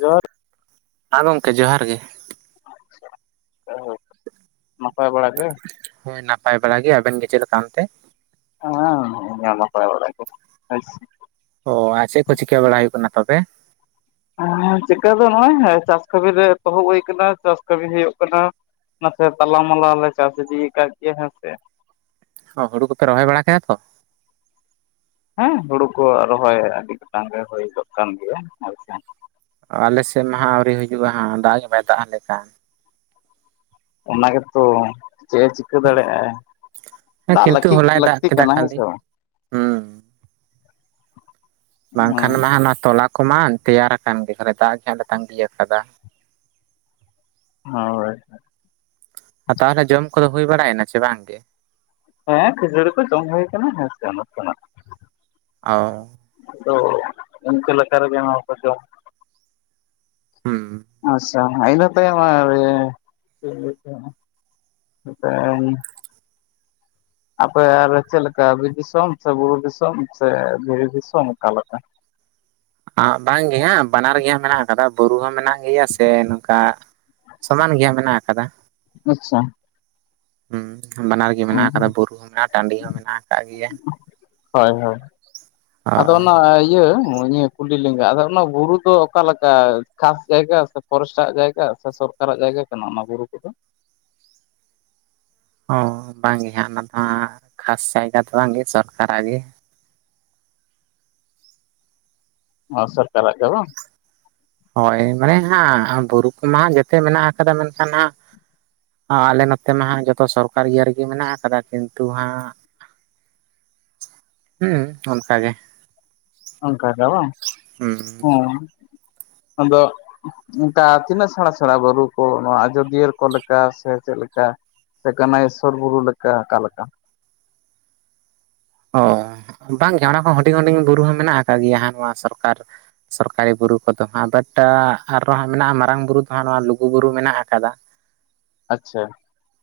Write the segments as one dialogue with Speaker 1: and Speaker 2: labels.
Speaker 1: ᱡᱚᱦᱟᱨ
Speaker 2: ᱦᱟᱸ ᱜᱚᱢᱠᱮ ᱡᱚᱦᱟᱨ ᱜᱮ
Speaker 1: [unintelligible] ᱱᱟᱯᱟᱭ ᱵᱟᱲᱟ ᱜᱮ?
Speaker 2: ᱦᱳᱭ ᱱᱟᱯᱟᱭ ᱵᱟᱲᱟ ᱜᱮ ᱟᱵᱮᱱ ᱜᱮ ᱪᱮᱫ ᱞᱮᱠᱟ ᱚᱱᱛᱮ?
Speaker 1: ᱦᱮᱸ ᱤᱧ ᱦᱚᱸ ᱱᱟᱯᱟᱭ ᱵᱟᱲᱟ ᱜᱮ
Speaker 2: ᱚ ᱟᱨ ᱪᱮ ᱠᱚ ᱪᱤᱠᱟᱹ ᱵᱟᱲᱟ ᱦᱩᱭᱩᱜ ᱠᱟᱱᱟ ᱛᱚᱵᱮ?
Speaker 1: ᱦᱮ ᱪᱤᱠᱟᱹ ᱫᱚ ᱱᱚᱜ-ᱚᱭ ᱪᱟᱥ ᱠᱟᱹᱢᱤ ᱨᱮ ᱮᱛᱚᱦᱚᱵ ᱦᱩᱭ ᱟᱠᱟᱱᱟ ᱪᱟᱥ ᱠᱟᱹᱢᱤ ᱦᱩᱭᱩᱜ ᱠᱟᱱᱟ᱾ ᱱᱟᱥᱮ ᱛᱟᱞᱟ ᱢᱟᱞᱟ ᱞᱮ ᱪᱟᱥ ᱤᱫᱤ ᱠᱟᱜ ᱜᱮᱭᱟ ᱦᱮᱸᱥᱮ
Speaker 2: ᱦᱳᱲᱳ ᱠᱚᱯᱮ ᱨᱚᱦᱚᱭ ᱵᱟᱲᱟ ᱠᱮᱜ - ᱟ ᱛᱚ?
Speaker 1: ᱦᱮᱸ ᱦᱩᱲᱩ ᱠᱚ ᱨᱚᱦᱚᱭ ᱟᱹᱰᱤ ᱜᱚᱴᱟᱝ ᱜᱮ ᱦᱳᱭ ᱜᱚᱜ ᱠᱟᱱ ᱜᱮᱭᱟ
Speaker 2: ᱚ ᱟᱞᱮᱥᱮᱜ ᱢᱟ ᱦᱟᱸᱜ ᱟᱹᱣᱨᱤ ᱦᱤᱡᱩᱜᱼᱟ ᱦᱟᱸᱜ ᱫᱟᱜ ᱜᱮ ᱵᱟᱭ ᱫᱟᱜ ᱟ ᱞᱮᱠᱷᱟᱱ
Speaker 1: ᱚᱱᱟ ᱜᱮᱛᱚ ᱪᱮᱼᱼ ᱴᱷᱤᱠᱟᱹ ᱫᱟᱲᱮᱭᱟᱜ ᱟᱭ
Speaker 2: ᱦᱮᱸ
Speaker 1: ᱫᱟᱜ
Speaker 2: ᱠᱤᱱᱛᱩ
Speaker 1: ᱞᱟᱹᱠᱤᱛ
Speaker 2: ᱦᱚᱞᱟᱭ ᱫᱟᱜ
Speaker 1: ᱞᱟᱹᱠᱛᱤ
Speaker 2: ᱠᱮᱫᱟ
Speaker 1: ᱠᱟᱱᱟ ᱦᱮᱸ
Speaker 2: ᱠᱷᱟᱹᱞᱤ
Speaker 1: ᱥᱮ ᱵᱟᱝ?
Speaker 2: ᱦᱩᱸ ᱵᱟᱝᱠᱷᱟᱱ
Speaker 1: ᱦᱮᱸ
Speaker 2: ᱢᱟ ᱱᱚᱣᱟ ᱛᱚᱞᱟ ᱠᱚᱢᱟ ᱛᱮᱭᱟᱨᱟ ᱟᱠᱟᱱ ᱜᱮ ᱫᱟᱜ ᱜᱮᱦ ᱞᱮ ᱛᱟᱸᱜᱤ ᱟᱠᱟᱫᱟ᱾
Speaker 1: ᱦᱚᱭ
Speaker 2: ᱛᱟᱦᱚᱞᱮ ᱡᱚᱢ ᱠᱚᱫᱚ ᱦᱩᱭ ᱵᱟᱲᱟᱭᱮᱱᱟ ᱪᱮ ᱵᱟᱝᱜᱮ?
Speaker 1: ᱦᱮᱸ ᱠᱷᱪᱟᱹᱤ ᱠᱚ ᱡᱚᱢ ᱦᱩᱭ ᱠᱟᱱᱟ ᱦᱮᱸ ᱥᱮᱱᱚᱜ ᱥᱮᱚᱜᱼᱼ
Speaker 2: ᱟᱳ
Speaker 1: ᱛᱚ ᱚᱱᱠᱟ ᱞᱮᱠᱟᱨᱮ [unintelligible]
Speaker 2: ᱦᱩᱸ
Speaker 1: ᱟᱪᱪᱷᱟ ᱤᱱᱟᱹ ᱛᱟᱭᱚᱢ ᱟᱨ ᱤᱭᱟᱹ ᱫᱟᱹᱦᱤ ᱟᱯᱮ ᱟᱨ ᱪᱮᱜ ᱞᱮᱠᱟ? ᱵᱤᱨ ᱫᱤᱥᱚᱢ ᱥᱮ ᱵᱩᱨᱩ ᱫᱤᱥᱚᱢ ᱥᱮ ᱫᱷᱤᱨᱤ ᱫᱤᱥᱚᱢ ᱚᱠᱟᱞᱠᱟ?
Speaker 2: ᱵᱟᱝᱜᱮ ᱦᱟᱸ ᱵᱟᱱᱟᱨ ᱜᱮ ᱦᱟᱸᱜ ᱢᱮᱱᱟᱜ ᱠᱟᱫᱟ ᱵᱩᱨᱩ ᱦᱚᱸ ᱢᱮᱱᱟᱜ ᱜᱮᱭᱟ ᱥᱮ ᱱᱚᱝᱠᱟ ᱥᱚᱢᱟᱱ ᱜᱮ ᱦᱟᱸᱜ ᱢᱮᱱᱟᱜ ᱠᱟᱫᱟ᱾
Speaker 1: ᱟᱪᱪᱷᱟ
Speaker 2: ᱦᱩᱸ ᱵᱟᱱᱟᱨ ᱜᱮ ᱢᱮᱱᱟᱜ ᱟᱠᱟᱫᱟ ᱵᱩᱨᱩ ᱦᱚᱸ ᱢᱮᱱᱟᱜᱼᱟ ᱴᱟᱺᱰᱤ ᱦᱚᱸ ᱢᱮᱱᱟᱜ ᱟᱠᱟᱜ ᱜᱮᱭᱟ᱾
Speaker 1: ᱦᱚ ᱟᱫᱚᱱᱼᱼ
Speaker 2: ᱦᱳᱭ
Speaker 1: ᱟᱹ ᱤᱭᱟᱹ ᱱᱤᱭᱟᱹ ᱠᱩᱞᱤ ᱞᱮᱸᱜᱟ ᱟᱫᱚ ᱚᱱᱟ ᱵᱩᱨᱩ ᱫᱚ ᱚᱠᱟᱞᱮᱠᱟ ᱠᱷᱟᱥ ᱡᱟᱭᱜᱟ ᱥᱮ ᱯᱷᱚᱨᱮᱥᱴᱟᱜ ᱡᱟᱭᱜᱟ ᱥᱮ ᱥᱚᱨᱟᱨᱼᱼ ᱠᱟᱨ-ᱟᱜ ᱡᱟᱭᱜᱟ ᱠᱟᱱᱟ ᱚᱱᱟ ᱵᱩᱨᱩ ᱠᱚᱫᱚ?
Speaker 2: ᱚ ᱵᱟᱝ ᱜᱮ ᱦᱟᱸᱜ ᱱᱟᱦᱟ ᱠᱷᱟᱥ ᱡᱟᱭᱜᱟ ᱫᱚ ᱵᱟᱝᱜᱮ ᱥᱚᱨᱠᱟᱨᱟᱜ ᱜᱮ ᱾
Speaker 1: ᱚ ᱥᱚᱨᱠᱟᱨ-ᱟᱜ ᱜᱮ ᱵᱟᱝ?
Speaker 2: ᱦᱳᱭ ᱢᱮᱦᱟ ᱦᱟᱸ ᱵᱩᱨᱩ ᱠᱚᱢᱟ ᱡᱮᱛᱮ ᱢᱮᱱᱟᱜ ᱠᱟᱫᱟ ᱢᱮᱱᱠᱷᱟᱱ ᱦᱟᱸᱜ ᱟᱞᱮ ᱱᱚᱛᱮ ᱢᱟ ᱦᱟᱸᱜ ᱡᱚᱛᱚ ᱥᱚᱨᱠᱟᱨ ᱤᱭᱟᱹ ᱨᱮᱜᱮ ᱢᱮᱱᱟᱜ ᱟᱠᱟᱫᱟ ᱠᱤᱱᱛᱩ ᱦᱟᱸᱜ, ᱦᱩᱸ ᱚᱱᱠᱟᱜᱮ ᱾
Speaker 1: ᱚᱱᱠᱟ ᱜᱮ ᱟᱫᱚ ᱦᱩᱸ ᱟᱫᱚ ᱚᱱᱠᱟ ᱛᱤᱱᱟᱹᱜ ᱥᱮᱬᱟ ᱥᱮᱬᱟ ᱵᱩᱨᱩ ᱠᱩ ᱱᱚᱣᱟ ᱟᱡᱚᱫᱤᱭᱟᱹ ᱠᱚ ᱞᱮᱠᱟ ᱥᱮ ᱪᱮᱫ ᱞᱮᱠᱟ‌? ᱥᱮ ᱠᱟᱱᱟᱭ ᱤᱥᱥᱚᱨ ᱵᱩᱨᱩ ᱞᱮᱠᱟ ᱚᱠᱟ ᱞᱮᱠᱟ?
Speaker 2: ᱚ ᱵᱟᱝᱜᱮ ᱚᱱᱟ ᱦᱚᱸ ᱦᱩᱰᱤᱝ ᱦᱩᱰᱤᱝ ᱵᱩᱨᱩ ᱦᱚᱸ ᱢᱮᱱᱟᱜ ᱟᱠᱟᱜ ᱜᱮᱭᱟ ᱦᱟᱸᱜ ᱱᱚᱣᱟ ᱥᱚᱨᱠᱟᱨ ᱥᱚᱨᱠᱟᱨᱤ ᱵᱩᱨᱩ ᱠᱚᱫᱚ ᱦᱟᱸᱜ ᱵᱟᱴ ᱟᱨᱚᱸ ᱦᱟᱸᱜ ᱢᱮᱱᱟᱜᱼᱟ ᱢᱟᱨᱟᱝ ᱵᱩᱨᱩ ᱫᱚ ᱦᱟᱸᱜ ᱱᱚᱣᱟ ᱞᱩᱜᱩᱵᱩᱨᱩ ᱢᱮᱱᱟᱜ ᱟᱠᱟᱫᱟ ᱾
Speaker 1: ᱟᱪᱪᱷᱟ ᱾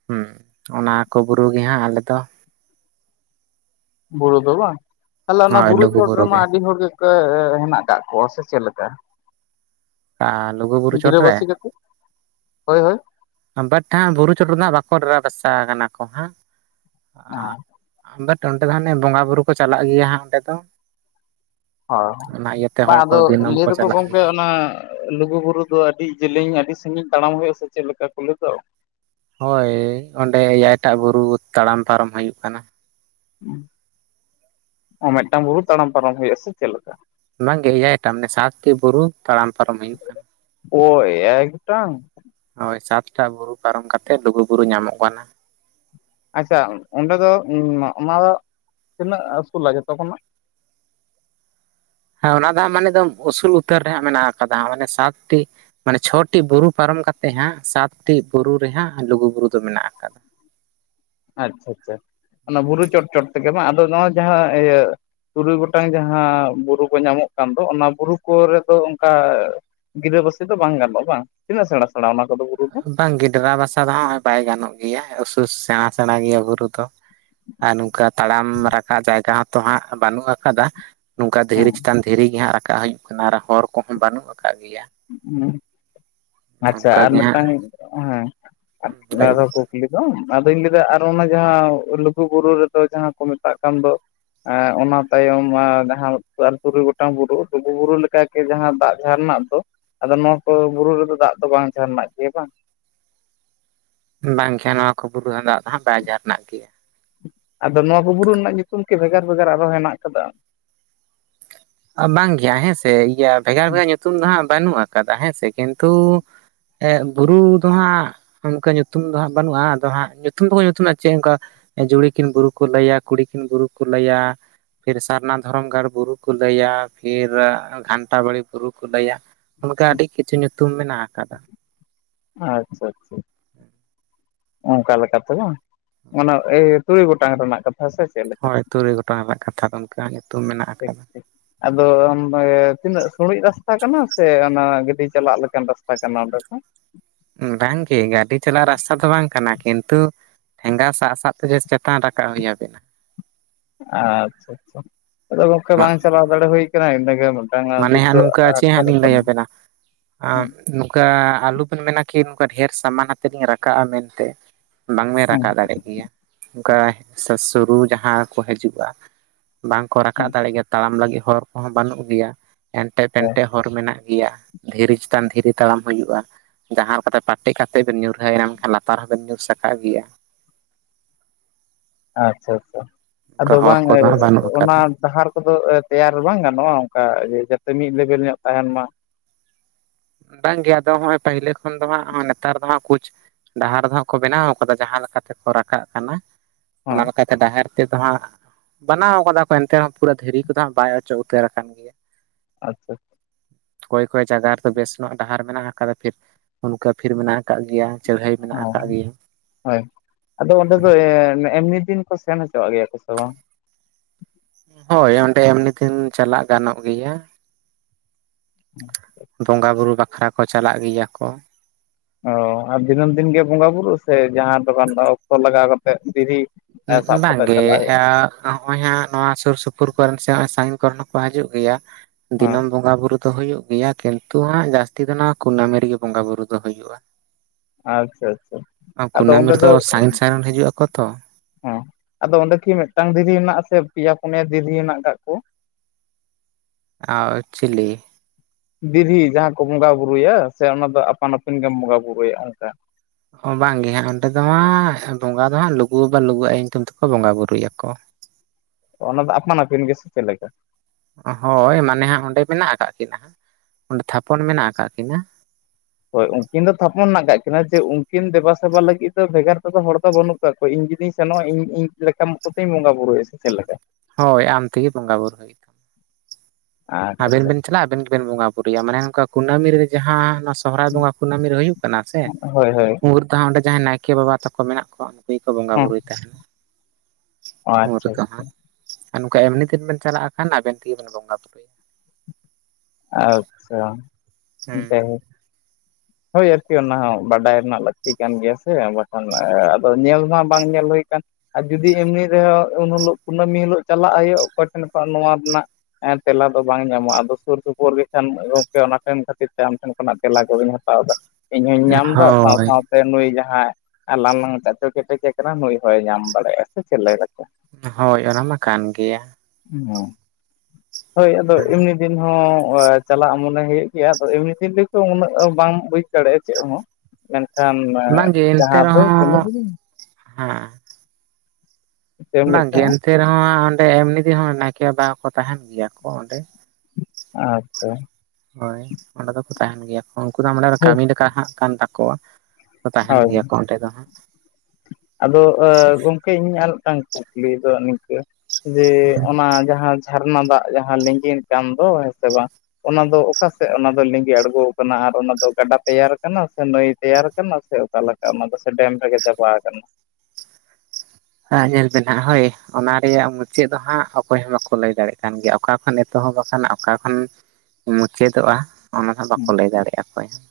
Speaker 2: ᱦᱩᱸ, ᱚᱱᱟᱠᱚ ᱵᱩᱨᱩ ᱜᱮ ᱦᱟᱸᱟᱜ ᱟᱞᱮ ᱫᱚ
Speaker 1: ᱵᱩᱨᱩ ᱫᱚ ᱵᱟᱝ? ᱛᱟᱦᱚᱞᱮ ᱚᱱᱟ ᱵᱩᱨᱩ ᱪᱳᱴ ᱨᱮ ᱢᱟ ᱟᱹᱰᱤ ᱦᱚᱲ ᱜᱮ ᱠᱮᱻ ᱦᱮᱱᱟᱜ ᱟᱠᱟᱜ ᱠᱚᱣᱟ ᱥᱮ ᱪᱮᱫ ᱞᱮᱠᱟ?
Speaker 2: ᱟᱨ ᱞᱩᱜᱩ ᱵᱩᱨᱩ
Speaker 1: ᱜᱤᱨᱟᱹ
Speaker 2: ᱪᱚᱴᱨᱮ
Speaker 1: ᱵᱟᱥᱤ ᱠᱟᱛᱮ ᱾ ᱦᱳᱭ ᱦᱳᱭ!
Speaker 2: ᱵᱟᱴ ᱦᱟᱸᱜ ᱵᱩᱨᱩ ᱪᱚᱴ ᱨᱮᱫᱚ ᱦᱟᱸᱜ ᱵᱟᱠᱚ ᱰᱮᱨᱟ ᱵᱟᱥᱥᱟ ᱠᱟᱱᱟ ᱠᱚ ᱦᱟᱸᱜ ᱾ ᱟᱻ ᱵᱟᱴ ᱚᱸᱰᱮ ᱫᱚ ᱦᱟᱱᱮ ᱵᱚᱸᱜᱟ ᱵᱩᱨᱩ ᱠᱚ ᱪᱟᱞᱟᱜ ᱜᱮᱭᱟ ᱦᱟᱸᱜ ᱚᱸᱰᱮ ᱫᱚ ᱾
Speaker 1: ᱦᱳᱭ,
Speaker 2: ᱦᱚᱲ
Speaker 1: ᱵᱟᱝ
Speaker 2: ᱠᱚ
Speaker 1: ᱟᱫᱚ
Speaker 2: ᱫᱤᱱᱟᱹᱢ
Speaker 1: ᱞᱟᱹᱭ
Speaker 2: ᱠᱚ
Speaker 1: ᱫᱚᱠᱚ
Speaker 2: ᱪᱟᱞᱟᱜ
Speaker 1: ᱜᱚᱢᱠᱮ
Speaker 2: ᱜᱮᱭᱟ
Speaker 1: ᱚᱱᱟ ᱞᱩᱜᱩ ᱵᱩᱨᱩ ᱫᱚ ᱟᱹᱰᱤ ᱡᱮᱞᱮᱧ ᱟᱹᱰᱤ ᱥᱟᱺᱜᱤᱧ ᱛᱟᱲᱟᱢ ᱦᱩᱭᱩᱜᱼᱟ ᱥᱮ ᱪᱮᱫ ᱞᱮᱠᱟ ᱞᱚ ᱞᱮᱭ ᱫᱚ?
Speaker 2: ᱦᱳᱭ, ᱚᱸᱰᱮ ᱮᱭᱟᱭᱴᱟᱜ ᱵᱩᱨᱩ ᱛᱟᱲᱟᱢ ᱯᱟᱨᱚᱢ ᱦᱩᱭᱩᱜ ᱠᱟᱱᱟ ᱾
Speaker 1: ᱚ ᱢᱤᱫᱴᱟᱝ ᱵᱩᱨᱩ ᱛᱟᱲᱟᱢ ᱯᱟᱨᱚᱢ ᱦᱩᱭᱩᱜᱼᱟ ᱥᱮ ᱪᱮᱫᱞᱮᱠᱟ?
Speaker 2: ᱵᱟᱝᱜᱮ ᱮᱭᱟᱭ ᱴᱟᱜ ᱢᱟᱱᱮ ᱥᱟᱛᱴᱤ ᱵᱩᱨᱩ ᱛᱟᱲᱟᱢ ᱯᱟᱨᱚᱢ ᱦᱩᱭᱩᱜ ᱠᱷᱟᱱ ᱾
Speaker 1: ᱳ ᱮᱭᱟᱭ ᱜᱚᱴᱟᱝ
Speaker 2: ᱦᱳᱭ ᱥᱟᱛᱴᱟ ᱵᱩᱨᱩ ᱯᱟᱨᱚᱢ ᱠᱟᱛᱮᱜ ᱞᱩᱜᱩ ᱵᱩᱨᱩ ᱧᱟᱢᱚᱜ ᱠᱟᱱᱟ ᱾
Speaker 1: ᱟᱪᱪᱷᱟ ᱚᱸᱰᱮ ᱫᱚ ᱩᱸ ᱚᱱᱟ ᱫᱚ ᱛᱤᱱᱟᱹᱜ ᱟᱹᱥᱩᱞᱟ ᱡᱚᱛᱚ ᱠᱷᱚᱱᱟᱜ?
Speaker 2: ᱦᱮᱸ ᱚᱱᱟ ᱫᱚ ᱦᱟᱸᱜ ᱢᱟᱱᱮ ᱫᱚᱢ ᱩᱥᱩᱞ ᱩᱛᱟᱹᱨ ᱨᱮ ᱦᱟᱸᱜ ᱢᱮᱱᱟᱜ ᱟᱠᱟᱫᱟ ᱢᱟᱱᱮ ᱥᱟᱛᱴᱤ ᱢᱟᱱᱮ ᱪᱷᱚᱴᱤ ᱵᱩᱨᱩ ᱯᱟᱨᱚᱢ ᱠᱟᱛᱮᱜ ᱦᱟᱸᱜ ᱥᱟᱛ ᱴᱤ ᱵᱩᱨᱩ ᱨᱮ ᱦᱟᱸᱜ ᱞᱩᱜᱩ ᱵᱩᱨᱩ ᱫᱚ ᱢᱮᱱᱟᱜ ᱟᱠᱟᱫᱟ ᱾
Speaker 1: ᱟᱪᱪᱷᱟ ᱟᱪᱪᱷᱟ, ᱚᱱᱟ
Speaker 2: ᱦᱩᱸ
Speaker 1: ᱵᱩᱨᱩ ᱪᱚᱴ ᱪᱚᱴ ᱛᱮᱜᱮ ᱵᱟ ᱟᱫᱚ ᱱᱚᱣᱟ ᱡᱟᱦᱟᱸ ᱤᱭᱟᱹ ᱛᱩᱨᱩᱭ ᱜᱚᱴᱟᱝ ᱡᱟᱦᱟᱸ ᱵᱩᱨᱩ ᱠᱚ ᱧᱟᱢᱚᱜ ᱠᱟᱱ ᱫᱚ ᱚᱱᱟ ᱵᱩᱨᱩ ᱠᱚᱨᱮ ᱫᱚ ᱚᱝᱠᱟ ᱜᱤᱨᱟᱹ ᱵᱟᱹᱥᱤ ᱫᱚ ᱵᱟᱝ ᱜᱟᱱᱚᱜᱼᱟ ᱵᱟᱝ? ᱛᱤᱱᱟᱹᱜ ᱥᱮᱬᱟ ᱥᱮᱬᱟ ᱚᱱᱟ ᱠᱚᱫᱚ ᱵᱩᱨᱩ ᱫᱚ‌?
Speaker 2: ᱵᱟᱝᱜᱤ ᱰᱮᱨᱟ ᱵᱟᱥᱟ ᱫᱚ ᱦᱚᱸᱜ ᱼᱚᱭ ᱵᱟᱭ ᱜᱟᱱᱚᱜ ᱜᱮᱭᱟ ᱩᱥᱩᱥ ᱥᱮᱬᱟ ᱥᱮᱬᱟ ᱜᱮᱭᱟ ᱵᱩᱨᱩ ᱫᱚ ᱾ ᱟᱨ ᱱᱚᱝᱠᱟ ᱛᱟᱲᱟᱢ ᱨᱟᱠᱟᱵ ᱡᱟᱭᱜᱟ ᱦᱚᱸᱛᱚ ᱦᱟᱸᱜ ᱵᱟᱹᱱᱩᱜ ᱟᱠᱟᱫᱟ ᱾ ᱱᱚᱝᱠᱟ ᱫᱷᱤᱨᱤ ᱪᱮᱛᱟᱱ ᱫᱷᱤᱨᱤ ᱜᱮ ᱦᱟᱸᱜ ᱨᱟᱠᱟᱜ ᱦᱩᱭᱩᱜ ᱠᱟᱱᱟ ᱟᱨ ᱦᱚᱨ ᱠᱚᱦᱚᱸ ᱵᱟᱹᱱᱩᱜ ᱟᱠᱟᱫ ᱜᱮᱭᱟ ᱾
Speaker 1: ᱟᱪᱪᱷᱟ ᱟᱨ
Speaker 2: ᱜᱮ ᱦᱟᱸᱜ
Speaker 1: ᱢᱤᱫᱴᱟᱝ ᱦᱮᱸ, ᱟᱨᱚ
Speaker 2: ᱞᱟᱹᱭ
Speaker 1: ᱠᱩᱠ ᱞᱤ ᱫᱚ ᱟᱫᱚᱧ ᱞᱟᱹᱭᱫᱟ ᱟᱨᱚ ᱚᱱᱟ ᱡᱟᱦᱟᱸ ᱞᱩᱜᱩᱼᱵᱩᱨᱩ ᱨᱮᱫᱚ ᱡᱟᱦᱟᱸ ᱠᱚ ᱢᱮᱛᱟᱜ ᱠᱟᱱ ᱫᱚ‌ ᱮᱸᱜ ᱚᱱᱟ ᱛᱟᱭᱚᱢ ᱟᱸ ᱡᱟᱦᱟᱸᱞ ᱟᱨ ᱛᱩᱨᱩᱭ ᱜᱚᱴᱟᱝ ᱵᱩᱨᱩ ᱞᱩᱜᱩ ᱵᱩᱨᱩ ᱞᱮᱠᱟᱜᱮ ᱡᱟᱦᱟᱸ ᱫᱟᱜ ᱡᱷᱟᱨ ᱨᱮᱱᱟᱜ ᱫᱚ, ᱟᱫᱚ ᱱᱚᱣᱟ ᱠᱚ ᱵᱩᱨᱩ ᱨᱮᱫᱚ ᱫᱟᱜ ᱫᱚ ᱵᱟᱝ ᱡᱷᱟᱨᱱᱟ ᱜᱮᱭᱟ ᱵᱟᱝ?
Speaker 2: ᱵᱟᱝ ᱠᱷᱮ ᱱᱚᱣᱟ ᱠᱚ ᱵᱩᱨᱩ ᱦᱚᱸ ᱫᱟᱜ ᱫᱚ ᱦᱟᱸᱜ ᱵᱟᱭ ᱡᱷᱟᱨᱱᱟ ᱜᱮᱭᱟ ᱾
Speaker 1: ᱟᱫᱚ ᱱᱚᱣᱟ ᱠᱚ ᱵᱩᱨᱩ ᱨᱮᱱᱟᱜ ᱧᱩᱛᱩᱢ ᱠᱤ ᱵᱷᱮᱜᱟᱨ ᱵᱷᱮᱜᱟᱨ ᱟᱨᱦᱚᱸ ᱦᱮᱱᱟᱜ ᱟᱠᱟᱫᱟ?
Speaker 2: ᱚ ᱵᱟᱝ ᱜᱮᱭᱟ ᱦᱮᱸᱥᱮ ᱤᱭᱟᱹ ᱵᱷᱮᱜᱟᱨ ᱵᱷᱮᱜᱟᱨ ᱧᱩᱛᱩᱢ ᱫᱚ ᱦᱟᱸᱜ ᱵᱟᱹᱱᱩᱜ ᱟᱠᱟᱫᱟ ᱦᱮᱸᱥᱮ, ᱠᱤᱱᱛᱩ ᱮᱸᱜ ᱵᱩᱨᱩ ᱫᱚ ᱦᱟᱸᱜ ᱚᱱᱠᱟ ᱧᱩᱛᱩᱢ ᱫᱚ ᱦᱟᱸᱜ ᱵᱟᱹᱱᱩᱜᱼᱟ, ᱟᱫᱚ ᱦᱟᱸᱜ ᱧᱩᱛᱩᱢ ᱫᱚᱠᱚ ᱧᱩᱛᱩᱢ ᱞᱮᱜᱼᱟ ᱪᱮᱜ ᱚᱝᱠᱟ ᱡᱩᱲᱤᱠᱤᱱ ᱵᱩᱨᱩ ᱠᱚ ᱞᱟᱹᱭᱟ, ᱠᱩᱲᱤᱠᱤᱱ ᱵᱩᱨᱩ ᱠᱚ ᱞᱟᱹᱭᱟ ᱯᱷᱤᱨ ᱥᱟᱨᱱᱟ ᱫᱷᱚᱨᱚᱢ ᱜᱟᱲ ᱵᱩᱨᱩ ᱠᱚ ᱞᱟᱹᱭᱟ ᱯᱷᱤᱨ ᱜᱷᱟᱱᱴᱟ ᱵᱟᱲᱮ ᱵᱩᱨᱩ ᱠᱚ ᱞᱟᱹᱭᱟ, ᱚᱱᱠᱟ ᱟᱹᱰᱤ ᱠᱤᱪᱷᱩ ᱧᱩ ᱛᱩᱢ ᱢᱮᱱᱟᱜ ᱟᱠᱟᱫᱟ ᱾
Speaker 1: ᱟᱪᱪᱷᱟ ᱟᱪᱪᱷᱟ ᱾
Speaker 2: [unintelligible]
Speaker 1: ᱚᱝᱠᱟ ᱞᱮᱠᱟᱛᱮ ᱵᱟᱝ, ᱚᱱᱟᱮ ᱮ ᱛᱩᱨᱩᱭ ᱜᱚᱴᱟᱝ ᱨᱮᱱᱟᱜ ᱠᱟᱛᱷᱟ ᱥᱮ? ᱪᱮᱫ ᱞᱮᱠᱟ
Speaker 2: ᱦᱳᱭ, ᱛᱩᱨᱩᱭ ᱜᱚᱴᱚᱱ ᱨᱮᱱᱟᱜ ᱠᱟᱛᱷᱟ ᱫᱚ ᱚᱝᱠᱟ ᱧᱩᱛᱩᱢ ᱢᱮᱱᱟᱜ
Speaker 1: ᱴᱷᱤᱠ
Speaker 2: ᱟᱠᱟᱫᱟ ᱾
Speaker 1: ᱴᱷᱤᱠ ᱟᱫᱚ [unintelligible] ᱛᱤᱱᱟᱹᱜ ᱥᱲᱩᱡ ᱨᱟᱥᱛᱟ ᱠᱟᱱᱟ ᱥᱮ ᱚᱱᱟ ᱜᱟᱹᱰᱤ ᱪᱟᱞᱟᱜ ᱞᱮᱠᱟᱱ ᱨᱟᱥᱛᱟ ᱠᱟᱱᱟ ᱚᱸᱰᱮ ᱫᱚ?
Speaker 2: ᱵᱟᱝᱜᱮ ᱜᱟᱹᱰᱤ ᱪᱟᱞᱟᱜ ᱨᱟᱥᱛᱟ ᱫᱚ ᱵᱟᱝ ᱠᱟᱱᱟ, ᱠᱤᱱᱛᱩ ᱴᱷᱮᱸᱜᱟ ᱥᱟᱵ ᱥᱟᱵ ᱛᱮᱜᱮ ᱪᱮᱛᱟᱱ ᱨᱟᱠᱟᱵ ᱦᱩᱭ ᱟᱵᱤᱱᱟ ᱾
Speaker 1: ᱟᱪᱪᱷᱟ ᱟᱪᱪᱷᱟ, ᱟᱫᱚ ᱜᱚᱝᱠᱮ ᱵᱟᱝ ᱪᱟᱞᱟᱣ ᱫᱟᱲᱮ ᱦᱩᱭ ᱠᱟᱱᱟ ᱤᱱᱟᱹᱜᱮ ᱢᱤᱫ
Speaker 2: ᱢᱟᱱᱮ ᱦᱟᱸᱜ ᱱᱚᱝᱠᱟ ᱪᱮᱸ ᱦᱟᱸᱜ ᱞᱤᱧ ᱞᱟᱹᱭᱟᱵᱮᱱᱟ?
Speaker 1: ᱦᱮᱸ
Speaker 2: [inaudible] ᱱᱚᱝᱠᱟ ᱟᱞᱚᱵᱮᱱ ᱢᱮᱱᱟ ᱠᱤ ᱱᱚᱝᱠᱟ ᱰᱷᱮᱨ ᱥᱟᱢᱟᱱ ᱟᱛᱮᱫ ᱞᱤᱧ ᱨᱟᱠᱟᱵᱼᱟ ᱢᱮᱱᱛᱮ ᱾ ᱵᱟᱝᱢᱮ
Speaker 1: ᱦᱮᱸ
Speaker 2: ᱨᱟᱠᱟᱵ ᱫᱟᱲᱮᱜ ᱜᱮᱭᱟ ᱚᱱᱠᱟ ᱥᱩᱨᱩ ᱡᱟᱦᱟᱸ ᱠᱚ ᱦᱤᱡᱩᱜᱼᱟ ᱾ ᱵᱟᱝᱠᱚ ᱨᱟᱠᱟᱜ
Speaker 1: ᱦᱮᱸ
Speaker 2: ᱫᱟᱲᱮᱜ ᱜᱮᱭᱟ ᱛᱟᱲᱟᱢ ᱞᱟᱹᱜᱤᱫ ᱦᱚᱨ ᱠᱚᱦᱚᱸ ᱵᱟᱹᱱᱩᱜ ᱜᱮᱭᱟ
Speaker 1: ᱦᱳᱭ
Speaker 2: ᱮᱱᱴᱮᱯᱮᱱᱴᱮ ᱾ ᱦᱚᱨ ᱢᱮᱱᱟᱜ ᱜᱮᱭᱟ ᱫᱷᱤᱨᱤ ᱪᱮᱛᱟᱱ ᱫᱷᱤᱨᱤ ᱛᱟᱲᱟᱢ ᱦᱩᱭᱩᱜᱼᱟ ᱾ ᱡᱟᱦᱟᱸ ᱞᱮᱠᱟᱛᱮ ᱯᱟᱴᱮᱡ ᱠᱟᱛᱮ ᱵᱮᱱ ᱧᱩᱨᱦᱟᱹᱭᱱᱟ ᱢᱮᱱᱠᱷᱟᱱ ᱞᱟᱛᱟᱨ ᱦᱚᱸᱵᱤᱱ ᱧᱩᱨ ᱥᱟᱠᱟᱵ ᱜᱮᱭᱟ ᱾
Speaker 1: ᱟᱪᱪᱷᱟ ᱟᱪᱪᱷᱟ
Speaker 2: ᱚᱱᱠᱟ
Speaker 1: ᱟᱫᱚ
Speaker 2: ᱦᱚᱨ
Speaker 1: ᱵᱟᱝ
Speaker 2: ᱠᱚᱫᱚ ᱦᱟᱸᱜ ᱵᱟᱹᱱᱩᱜ
Speaker 1: ᱚᱱᱟ
Speaker 2: ᱟᱠᱟᱫᱟ
Speaker 1: ᱰᱟᱦᱟᱨ ᱠᱚᱫᱚ ᱛᱮᱭᱟᱨ ᱵᱟᱝ ᱜᱟᱱᱚᱜᱼᱟ? ᱚᱱᱠᱟ ᱡᱟᱛᱮ ᱢᱤᱫ ᱞᱮᱵᱮᱞ ᱧᱚᱜ ᱛᱟᱦᱮᱱ ᱢᱟ ᱾
Speaker 2: ᱵᱟᱝ ᱜᱮᱭᱟ ᱟᱫᱚ ᱦᱚᱜᱼᱚᱭ ᱯᱟᱹᱭᱞᱟᱹ ᱠᱷᱚᱱ ᱫᱚ ᱦᱟᱸᱜ ᱱᱮᱛᱟᱨ ᱫᱚ ᱦᱟᱜ ᱠᱩᱪ ᱰᱟᱦᱟᱨ ᱫᱚ ᱦᱟᱸᱜ ᱠᱚ ᱵᱮᱱᱟᱣᱟ ᱠᱟᱫᱟ ᱡᱟᱦᱟᱸ ᱞᱮᱠᱟ ᱛᱮᱠᱚ ᱨᱟᱠᱟᱵ ᱠᱟᱱᱟ ᱚᱱᱟ
Speaker 1: ᱦᱚᱸ
Speaker 2: ᱞᱮᱠᱟᱛᱮ ᱰᱟᱦᱟᱨ ᱛᱮᱫᱚ ᱦᱟᱸᱜ ᱵᱟᱱᱟᱣ ᱠᱟᱫᱟ ᱠᱚ ᱮᱱᱛᱮ ᱨᱮᱦᱚᱸ ᱯᱩᱨᱟᱹ ᱫᱷᱤᱨᱤ ᱠᱚᱫᱚ ᱦᱟᱸᱜ ᱵᱟᱭ ᱚᱪᱚᱜ ᱩᱛᱟᱹᱨ ᱟᱠᱟᱱ ᱜᱮᱭᱟ ᱾
Speaker 1: ᱟᱪᱪᱷᱟ,
Speaker 2: ᱠᱚᱭ ᱠᱚᱭ ᱡᱟᱭᱜᱟ ᱨᱮᱫᱚ ᱵᱮᱥ ᱧᱚᱜ ᱰᱟᱦᱟᱨ ᱢᱮᱱᱟᱜ ᱟᱠᱟᱫᱟ ᱯᱷᱤᱨ ᱚᱱᱠᱟ ᱯᱷᱤᱨ ᱢᱮᱱᱟᱠ ᱠᱟᱜ ᱜᱮᱭᱟ ᱪᱟᱨᱦᱟᱹᱭ ᱾
Speaker 1: ᱚ ᱦᱳᱭ ᱟᱫᱚ ᱚᱸᱰᱮ ᱫᱚ ᱮᱢᱱᱤ ᱫᱤᱱ ᱠᱚ ᱥᱮᱱ ᱦᱚᱪᱚᱣᱟᱜ ᱜᱮᱭᱟ ᱠᱚ ᱥᱮ ᱵᱟᱝ?
Speaker 2: ᱦᱳᱭ ᱚᱸᱰᱮ ᱮᱢᱱᱤ ᱫᱤᱱ ᱪᱟᱞᱟᱜ ᱜᱟᱱᱚᱜ ᱜᱮᱭᱟ ᱾
Speaker 1: ᱦᱩᱸ,
Speaker 2: ᱵᱚᱸᱜᱟ ᱵᱩᱨᱩ ᱵᱟᱠᱷᱨᱟ ᱠᱚ ᱪᱟᱞᱟᱜ ᱜᱮᱭᱟ ᱠᱚ ᱾
Speaker 1: ᱚ ᱟᱨ ᱫᱤᱱᱟᱹᱢ ᱫᱤᱱᱜᱮ ᱵᱚᱸᱜᱟ ᱵᱩᱨᱩ ᱥᱮ ᱡᱟᱦᱟᱸ ᱵᱚᱱᱫᱚᱠ ᱠᱚ ᱞᱟᱜᱟᱣ ᱠᱟᱛᱮ ᱫᱤᱨᱦᱤ
Speaker 2: [inaudible] ᱵᱟᱝᱜᱮ [inaudible] ᱦᱚᱜᱼᱚᱭ ᱦᱟᱸᱜ ᱱᱚᱣᱟ ᱥᱩᱨ ᱥᱩᱯᱩᱨ ᱠᱚᱨᱮᱱ ᱥᱮ ᱚᱭ ᱥᱟᱺᱜᱤᱧ ᱠᱚᱨᱮ ᱦᱚᱸᱠᱚ ᱦᱟᱡᱩᱜ ᱜᱮᱭᱟ
Speaker 1: ᱦᱩᱭᱩᱜᱼᱟ ᱦᱮᱸ
Speaker 2: ᱫᱤᱱᱟᱹᱢ ᱵᱚᱸᱜᱟ ᱵᱩᱨᱩ ᱛᱚ ᱦᱩᱭᱩᱜ ᱜᱮᱭᱟ ᱠᱤᱱᱛᱩ ᱦᱟᱸᱜ ᱡᱟᱹᱥᱛᱤ ᱫᱚ ᱱᱚᱣᱟ ᱠᱩᱱᱟᱹᱢᱤ ᱨᱮᱜᱮ ᱵᱚᱸᱜᱟ ᱵᱩᱨᱩ ᱫᱚ ᱦᱩᱭᱩᱜᱼᱟ ᱾
Speaker 1: ᱟᱪᱪᱷᱟ ᱟᱪᱪᱷᱟ ᱾
Speaker 2: ᱠᱩᱱᱟᱹᱢᱤ ᱨᱮᱫᱚ ᱥᱟᱭᱤᱱ ᱥᱟᱭᱮᱱ ᱦᱤᱡᱩᱜᱼᱟᱠᱚ ᱛᱚ ᱾
Speaker 1: ᱦᱮᱸ ᱟᱫᱚ ᱚᱸᱰᱮ ᱠᱤ ᱢᱤᱫᱴᱟᱝ ᱫᱷᱤᱨᱤ ᱦᱮᱱᱟᱜ ᱟ ᱥᱮ ᱯᱮᱭᱟ ᱯᱩᱱᱭᱟ ᱫᱷᱤᱨᱤ ᱦᱮᱱᱟᱜ ᱠᱟᱜ ᱠᱚᱣᱟ?
Speaker 2: ᱟ ᱚ ᱪᱤᱞᱤ?
Speaker 1: ᱫᱷᱤᱨᱦᱤ ᱡᱟᱦᱟᱸ ᱠᱚ ᱵᱚᱸᱜᱟ ᱵᱩᱨᱩᱭᱟ ᱥᱮ ᱚᱱᱟ ᱫᱚ ᱟᱯᱟᱱ ᱟᱹᱯᱤᱱ ᱜᱮᱢ ᱵᱚᱸᱜᱟ ᱵᱩᱨᱩᱭᱟ ᱚᱱᱠᱟ ᱾
Speaker 2: ᱚ ᱵᱟᱝᱜᱮ ᱦᱟᱸᱜ ᱚᱸᱰᱮ ᱫᱚ ᱦᱟᱸᱜ ᱵᱚᱸᱜᱟ ᱫᱚ ᱦᱟᱸᱜ ᱞᱩᱜᱩᱵᱟᱵᱟ ᱞᱩᱜ ᱟᱭᱳ ᱧᱩᱛᱩᱢ ᱛᱮᱠᱚ ᱵᱚᱸᱜᱟ ᱵᱩᱨᱩᱭᱟᱠᱚ ᱾
Speaker 1: ᱚᱱᱟ ᱫᱚ ᱟᱯᱟᱱ ᱟᱹᱯᱤᱱ ᱜᱮ ᱥᱮ ᱪᱮᱫ ᱞᱮᱠᱟ?
Speaker 2: ᱦᱳᱭ ᱢᱟᱱᱮ ᱦᱟᱸᱜ ᱚᱸᱰᱮ ᱢᱮᱱᱟᱜ ᱟᱠᱟᱜ ᱠᱤᱱᱟᱹ ᱚᱸᱰᱮ ᱛᱷᱟᱯᱚᱱ ᱢᱮᱱᱟᱜ ᱠᱟᱜ ᱠᱤᱱᱟ ᱾
Speaker 1: ᱦᱳᱭ ᱩᱱᱠᱤᱱ ᱫᱚ ᱛᱷᱟᱯᱚᱱ ᱱᱟᱜ ᱠᱟᱜ ᱠᱤᱱᱟ ᱡᱮ ᱩᱱᱠᱤᱱ ᱫᱮᱵᱟ ᱥᱮᱵᱟ ᱞᱟᱹᱜᱤᱫ ᱫᱚ ᱵᱷᱮᱜᱟᱨ ᱛᱮᱫᱚ ᱦᱚᱲ ᱫᱚ ᱵᱟᱹᱱᱩᱜ? [inaudible] ᱤᱧ ᱡᱩᱫᱤᱧ ᱥᱮᱱᱚᱜᱼᱟ ᱤᱧ ᱤᱧ ᱞᱮᱠᱟᱢ ᱠᱚᱛᱮᱧ ᱵᱚᱸᱜᱟ ᱵᱩᱨᱩᱭᱟ ᱥᱮ ᱪᱮᱫᱞᱮᱠᱟ?
Speaker 2: ᱦᱳᱭ ᱟᱢ ᱛᱮᱜᱮ ᱵᱚᱸᱜᱟ ᱵᱩᱨᱩ ᱦᱩᱭᱩᱜ
Speaker 1: ᱟᱪᱪᱷᱟ
Speaker 2: ᱟᱵᱮᱱ
Speaker 1: ᱟᱪᱪᱷᱟ
Speaker 2: ᱵᱮᱱ ᱪᱟᱞᱟᱜᱼᱟ ᱟᱵᱮᱱ ᱜᱮᱵᱮᱱ ᱵᱚᱸᱜᱟ ᱵᱩᱨᱩᱭᱟ ᱢᱟᱱᱮ ᱱᱚᱝᱠᱟ ᱠᱩᱱᱟᱹᱢᱤ ᱨᱮ ᱡᱟᱦᱟᱸ ᱱᱚᱣᱟ ᱥᱚᱦᱚᱨᱟᱭ ᱵᱚᱸᱜᱟ ᱠᱩᱱᱟᱹᱢᱤ ᱨᱮ ᱦᱩᱭᱩᱜ ᱠᱟᱱᱟ ᱥᱮ?
Speaker 1: ᱦᱳᱭ ᱦᱳᱭ,
Speaker 2: ᱢᱩᱨᱫᱟᱦᱟᱸ ᱚᱸᱰᱮ ᱡᱟᱦᱟᱸᱭ ᱱᱟᱭᱠᱮ ᱵᱟᱵᱟ ᱛᱟᱠᱚ ᱢᱮᱱᱟᱜ ᱠᱚᱣᱟ ᱾ [inaudible] ᱠᱚ ᱵᱚᱸᱜᱟ
Speaker 1: ᱦᱮᱸ
Speaker 2: ᱵᱩᱨᱩᱭ ᱛᱟᱦᱮᱱ ᱩᱱ ᱨᱮᱫᱚ
Speaker 1: ᱟᱪᱪᱷᱟ
Speaker 2: ᱦᱚᱸᱜ ᱾ ᱟᱨ ᱱᱚᱝᱠᱟ ᱮᱢᱱᱤ ᱫᱤᱱ ᱵᱮᱱ ᱪᱟᱞᱟᱜᱼᱟ ᱠᱷᱟᱱ ᱟᱵᱮᱱ ᱛᱮᱜᱮᱵᱮᱱ ᱵᱚᱸᱜᱟ ᱵᱩᱨᱩᱭᱟ ᱾
Speaker 1: ᱟᱪᱪᱷᱟ
Speaker 2: ᱦᱮᱸ
Speaker 1: ᱱᱚᱝᱠᱟᱜᱮ ᱾ ᱦᱳᱭ ᱟᱨᱠᱤ ᱚᱱᱟ ᱦᱚᱸ ᱵᱟᱰᱟᱭ ᱨᱮᱱᱟᱜ ᱞᱟᱹᱠᱛᱤ ᱠᱟᱱ ᱜᱮᱭᱟ ᱥᱮ ᱵᱟᱠᱷᱟᱱ ᱟᱫᱚ ᱧᱮᱞ ᱢᱟ ᱵᱟᱝ ᱧᱮᱞ ᱦᱩᱭ ᱠᱟᱱ ᱾ ᱟᱨ ᱡᱩᱫᱤ ᱮᱢᱱᱤ ᱨᱮᱦᱚᱸ ᱩᱱ ᱦᱤᱞᱳᱜ ᱠᱩᱱᱟᱹᱢᱤ ᱦᱤᱞᱳᱜ ᱪᱟᱞᱟᱜ ᱦᱩᱭᱩᱜᱼᱟ ᱚᱠᱚᱭ ᱴᱷᱮᱱ ᱠᱷᱚᱱ ᱯᱟᱱ ᱱᱚᱣᱟ ᱨᱮᱱᱟᱜ ᱦᱮᱸ ᱛᱮᱞᱟ ᱫᱚ ᱵᱟᱝ ᱧᱟᱢᱚᱜᱼᱟ ᱟᱫᱚ ᱥᱩᱨ ᱥᱩᱯ ᱯᱳᱨ ᱜᱮ ᱠᱷᱟᱱ ᱜᱚᱝᱠᱮ ᱚᱱᱟ ᱴᱷᱮᱱ ᱠᱷᱟᱹᱛᱤᱨ ᱛᱮ ᱟᱢ ᱴᱷᱮᱱ ᱠᱷᱚᱱᱟᱜ ᱛᱮᱞᱟ ᱠᱚᱞᱤᱧ ᱦᱟᱛᱟᱣ ᱫᱟ ᱾ ᱤᱧᱦᱚᱧ ᱧᱟᱢ ᱫᱟ ᱥᱟᱶ ᱥᱟᱶ
Speaker 2: ᱦᱳᱭ
Speaker 1: ᱥᱮ ᱱᱩᱭ ᱡᱟᱦᱟᱸ ᱟᱞᱟᱝ ᱞᱟᱝ ᱪᱟᱪᱚ ᱠᱮᱴᱮᱡᱮ ᱠᱟᱱᱟ ᱱᱩᱭ ᱦᱚᱭ ᱧᱟᱢ ᱫᱟᱲᱮᱭᱟᱜᱼᱟ ᱥᱮ ᱪᱮᱞᱮ ᱞᱮᱠᱟ᱾
Speaker 2: ᱦᱳᱭ ᱚᱱᱟ ᱢᱟ ᱠᱟᱱ ᱜᱮᱭᱟ,
Speaker 1: [unintelligible] ᱦᱳᱭ ᱟᱫᱚ ᱫᱤᱱ ᱦᱚᱸ ᱪᱟᱞᱟᱜ ᱢᱚᱱᱮ ᱦᱩᱭᱩᱜ ᱜᱮᱭᱟ ᱟᱫᱚ ᱮᱢᱱᱤ ᱫᱤᱱ ᱨᱤᱠᱚ ᱩᱱᱟᱹᱜ ᱵᱟᱝ ᱵᱩᱡ ᱫᱟᱲᱮᱭᱟᱜᱼᱟ ᱪᱮᱫ ᱦᱚᱸ, ᱢᱮᱱᱠᱷᱟᱱ ᱡᱟᱦᱟᱸ ᱫᱚ [inaudible]
Speaker 2: ᱦᱟᱸ,
Speaker 1: ᱮᱢ ᱞᱮᱫ
Speaker 2: ᱵᱟᱝ ᱜᱮ
Speaker 1: ᱛᱟᱦᱮᱸᱜᱼᱟ
Speaker 2: ᱱᱛᱮ ᱨᱮᱦᱚᱸ ᱚᱸᱰᱮ ᱮᱢᱱᱤ ᱛᱤ ᱦᱚᱸ ᱱᱟᱭᱠᱮ ᱵᱟᱵᱟ ᱠᱚ ᱛᱟᱦᱮᱱ ᱜᱮᱭᱟ ᱠᱚ ᱚᱸᱰᱮ᱾
Speaker 1: ᱟᱪᱪᱷᱟ᱾
Speaker 2: ᱦᱳᱭ ᱚᱸᱰᱮ ᱫᱚᱠᱚ ᱛᱟᱦᱮᱱ ᱜᱮᱭᱟ ᱠᱚ ᱩᱱᱠᱩ ᱫᱚ ᱢᱟᱱᱮ ᱚᱸᱰᱮ
Speaker 1: ᱦᱳᱭ
Speaker 2: ᱠᱟᱹᱢᱤ ᱞᱮᱠᱟ ᱦᱟᱸᱜ ᱠᱟᱱ ᱛᱟᱠᱚᱣᱟ᱾ ᱛᱟᱦᱮᱱ
Speaker 1: ᱦᱳᱭ
Speaker 2: ᱜᱮᱭᱟ ᱠᱚ ᱚᱸᱰᱮ ᱫᱚ ᱦᱟᱸᱜ᱾
Speaker 1: ᱟᱫᱚ ᱟᱹ ᱜᱚᱝᱠᱮ ᱤᱧ ᱟᱨ ᱢᱤᱫᱴᱟᱝ ᱠᱩᱠᱞᱤ ᱫᱚ ᱱᱤᱝᱠᱟᱹ, ᱡᱮ
Speaker 2: ᱦᱮᱸ
Speaker 1: ᱚᱱᱟ ᱡᱟᱦᱟᱸ ᱡᱷᱟᱨᱱᱟ ᱫᱟᱜ ᱡᱟᱦᱟᱸ ᱞᱤᱸᱜᱤᱱ ᱠᱟᱱ ᱫᱚ ᱦᱮᱸ ᱥᱮ ᱵᱟᱝ? ᱚᱱᱟ ᱫᱚ ᱚᱠᱟ ᱥᱮᱫ ᱚᱱᱟ ᱫᱚ ᱞᱤᱸᱜᱤ ᱟᱬᱜᱳ ᱠᱟᱱᱟ ᱟᱨ ᱚᱱᱟ ᱫᱚ ᱜᱟᱰᱟ ᱛᱮᱭᱟᱨ ᱠᱟᱱᱟ ᱥᱮ ᱱᱟᱹᱭ ᱛᱮᱭᱟᱨ ᱠᱟᱱᱟ ᱥᱮ ᱚᱠᱟᱞᱮᱠᱟ ᱚᱱᱟ ᱫᱚ ᱥᱮ ᱰᱮᱢ ᱨᱮᱜᱮ ᱪᱟᱵᱟ ᱟᱠᱟᱱᱟ?
Speaker 2: ᱧᱮᱞ ᱵᱮᱱ ᱦᱟᱸᱜ ᱦᱳᱭ ᱚᱱᱟ ᱨᱮᱭᱟᱜ ᱢᱩᱪᱟᱹᱫ ᱫᱚ ᱦᱟᱸᱜ ᱚᱠᱚᱭ ᱦᱚᱸ ᱵᱟᱠᱚ ᱞᱟᱹᱭ ᱫᱟᱲᱮᱭᱟᱜ ᱠᱟᱱ ᱜᱮᱭᱟ ᱚᱠᱟ ᱠᱷᱚᱱ ᱮᱛᱚᱦᱚᱵ ᱟᱠᱟᱱᱟ ᱚᱠᱟ ᱠᱷᱚᱱ ᱢᱩᱪᱟᱹᱫᱚᱜᱼᱟ ᱚᱱᱟ ᱦᱚᱸ
Speaker 1: ᱦᱩᱸ
Speaker 2: ᱵᱟᱠᱚ ᱞᱟᱹᱭ ᱫᱟᱲᱮᱭᱟᱜᱼᱟ ᱚᱠᱚᱭ ᱦᱚᱸ᱾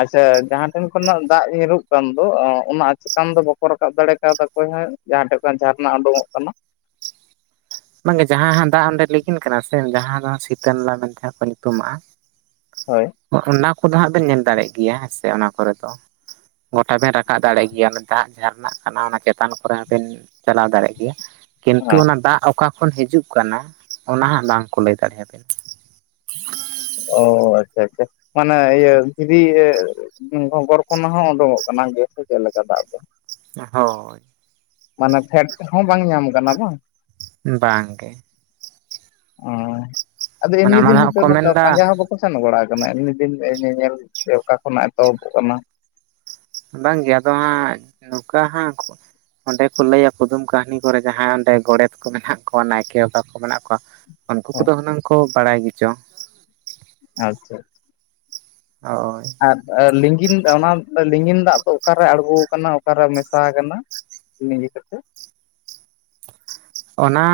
Speaker 1: ᱟᱪᱪᱷᱟ ᱡᱟᱦᱟᱸ ᱴᱷᱮᱱ ᱠᱷᱚᱱᱟᱜ ᱫᱟᱜ ᱧᱩᱨᱩᱜ ᱠᱟᱱ ᱫᱚ ᱚᱜ ᱚᱱᱟ ᱪᱮᱛᱟᱱ ᱫᱚ ᱵᱟᱠᱚ ᱨᱟᱠᱟᱵ ᱫᱟᱲᱮ ᱠᱟᱣᱫᱟ? ᱚᱠᱚᱭ ᱦᱮᱜ ᱡᱟᱦᱟᱸ ᱴᱷᱮᱱ ᱠᱷᱚᱱ ᱡᱷᱟᱨᱱᱟ ᱩᱰᱩᱝᱚᱜ ᱠᱟᱱᱟ,
Speaker 2: ᱵᱟᱝᱜᱮ ᱡᱟᱦᱟᱸ ᱦᱟᱜ ᱫᱟᱜ ᱚᱸᱰᱮ ᱞᱤᱜᱤᱱ ᱠᱟᱱᱟ ᱥᱮ ᱡᱟᱦᱟᱸ ᱫᱚ ᱥᱤᱛᱟᱹᱱᱟᱞᱟ ᱢᱮᱱᱛᱮ ᱠᱚ ᱧᱩᱛᱩᱢᱟᱜᱼᱟ᱾
Speaker 1: ᱦᱳᱭ,
Speaker 2: ᱚᱱᱟ ᱠᱚᱫᱚ ᱦᱟᱸᱜ ᱵᱮᱱ ᱧᱮᱞ ᱫᱟᱲᱮᱭᱟᱜ ᱜᱮᱭᱟ ᱦᱮᱸ ᱥᱮ ᱚᱱᱟ ᱠᱚᱨᱮ ᱫᱚ᱾ ᱜᱚᱴᱟ ᱵᱮᱱ ᱨᱟᱠᱟᱵ ᱫᱟᱲᱮ ᱜᱮᱭᱟ ᱚᱱᱮ ᱫᱟᱜ ᱡᱷᱟᱨᱱᱟ ᱠᱟᱱᱟ ᱚᱱᱟ ᱪᱮᱛᱟᱱ ᱠᱚᱨᱮ ᱦᱚᱸᱵᱤᱱ, ᱪᱟᱞᱟᱣ ᱫᱟᱲᱮᱜ ᱜᱮᱭᱟ᱾ ᱠᱤᱱᱛᱩ
Speaker 1: ᱦᱮᱸ
Speaker 2: ᱚᱱᱟ ᱫᱟᱜ ᱚᱠᱟ ᱠᱷᱚᱱ ᱦᱤᱡᱩᱜ ᱠᱟᱱᱟ ᱚᱱᱟ ᱦᱟᱸᱜ ᱵᱟᱝᱠᱚ ᱞᱟᱹᱭ ᱫᱟᱲᱮᱭᱟᱵᱮᱱ᱾
Speaker 1: ᱚ ᱟᱪᱪᱷᱟ ᱟᱪᱪᱷᱟ ᱢᱟᱱᱮ ᱤᱭᱟᱹ ᱫᱷᱤᱨᱤ ᱜᱚᱜᱚᱨ ᱠᱷᱚᱱᱟᱜ ᱦᱚᱸ ᱳᱰᱳᱝᱚᱜ ᱠᱟᱱᱟ ᱜᱮᱥᱮ ᱪᱮᱫ ᱞᱮᱠᱟ ᱫᱟᱜ ᱫᱚ?
Speaker 2: ᱱᱟᱦᱳᱭ,
Speaker 1: ᱢᱟᱱᱮ ᱯᱷᱮᱰ ᱦᱚᱸ ᱵᱟᱝ ᱧᱟᱢ ᱠᱟᱱᱟ ᱵᱟᱝ?
Speaker 2: ᱵᱟᱝ ᱜᱮ᱾
Speaker 1: ᱚᱸ ᱟᱫᱚ
Speaker 2: ᱢᱟᱱᱮ
Speaker 1: ᱮᱢᱱᱤ
Speaker 2: ᱚᱱᱟ ᱫᱚ
Speaker 1: ᱫᱤᱱ
Speaker 2: ᱦᱟᱸᱜ
Speaker 1: ᱦᱚᱭᱛᱳ
Speaker 2: ᱠᱚ
Speaker 1: ᱱᱚᱝᱠᱟ
Speaker 2: ᱢᱮᱱᱫᱟ
Speaker 1: ᱯᱟᱸᱡᱟ ᱦᱚᱸ ᱵᱟᱠ ᱠᱚ ᱥᱮᱱ ᱵᱟᱲᱟ ᱟᱠᱟᱱᱟ ᱮᱢᱱᱤ ᱫᱤᱱ ᱧᱮᱧᱮᱞ ᱡᱮ ᱚᱠᱟ ᱠᱷᱚᱱᱟᱜ ᱮᱛᱚᱦᱚᱵᱚᱜ ᱚᱱᱟ?
Speaker 2: ᱵᱟᱝᱜᱮ ᱟᱫᱚ ᱦᱟᱸᱜ ᱱᱚᱝᱠᱟ ᱦᱟᱸ, ᱚᱸᱰᱮ ᱠᱚ ᱞᱟᱹᱭᱟ ᱠᱩᱫᱩᱢ ᱠᱟᱹᱦᱱᱤ ᱠᱚᱨᱮ ᱡᱟᱦᱟᱸᱭ ᱚᱸᱰᱮ ᱜᱚᱰᱮᱛ ᱠᱚ ᱢᱮᱱᱟᱜ ᱠᱚᱣᱟ ᱱᱟᱭᱠᱮ ᱵᱟᱵᱟ ᱠᱚ ᱢᱮᱱᱟᱜ ᱠᱚᱣᱟ᱾ ᱩᱱᱠᱩ
Speaker 1: ᱦᱮᱸ
Speaker 2: ᱠᱚᱫᱚ ᱦᱩᱱᱟᱹᱝ ᱠᱚ ᱵᱟᱲᱟᱭ ᱜᱮᱪᱚ?
Speaker 1: ᱟᱪᱪᱷᱟ,
Speaker 2: ᱦᱚᱭ,
Speaker 1: ᱟᱨ ᱞᱤᱸᱜᱤᱱ ᱚᱱᱟ ᱞᱤᱸᱜᱤᱱ ᱫᱟᱜ ᱫᱚ ᱚᱠᱟᱨᱮ ᱟᱬᱜᱳ ᱟᱠᱟᱱᱟ ᱚᱠᱟᱨᱮ ᱢᱮᱥᱟ ᱠᱟᱱᱟ? ᱞᱤᱜᱤ ᱠᱟᱛᱮᱫ,
Speaker 2: ᱚᱱᱟ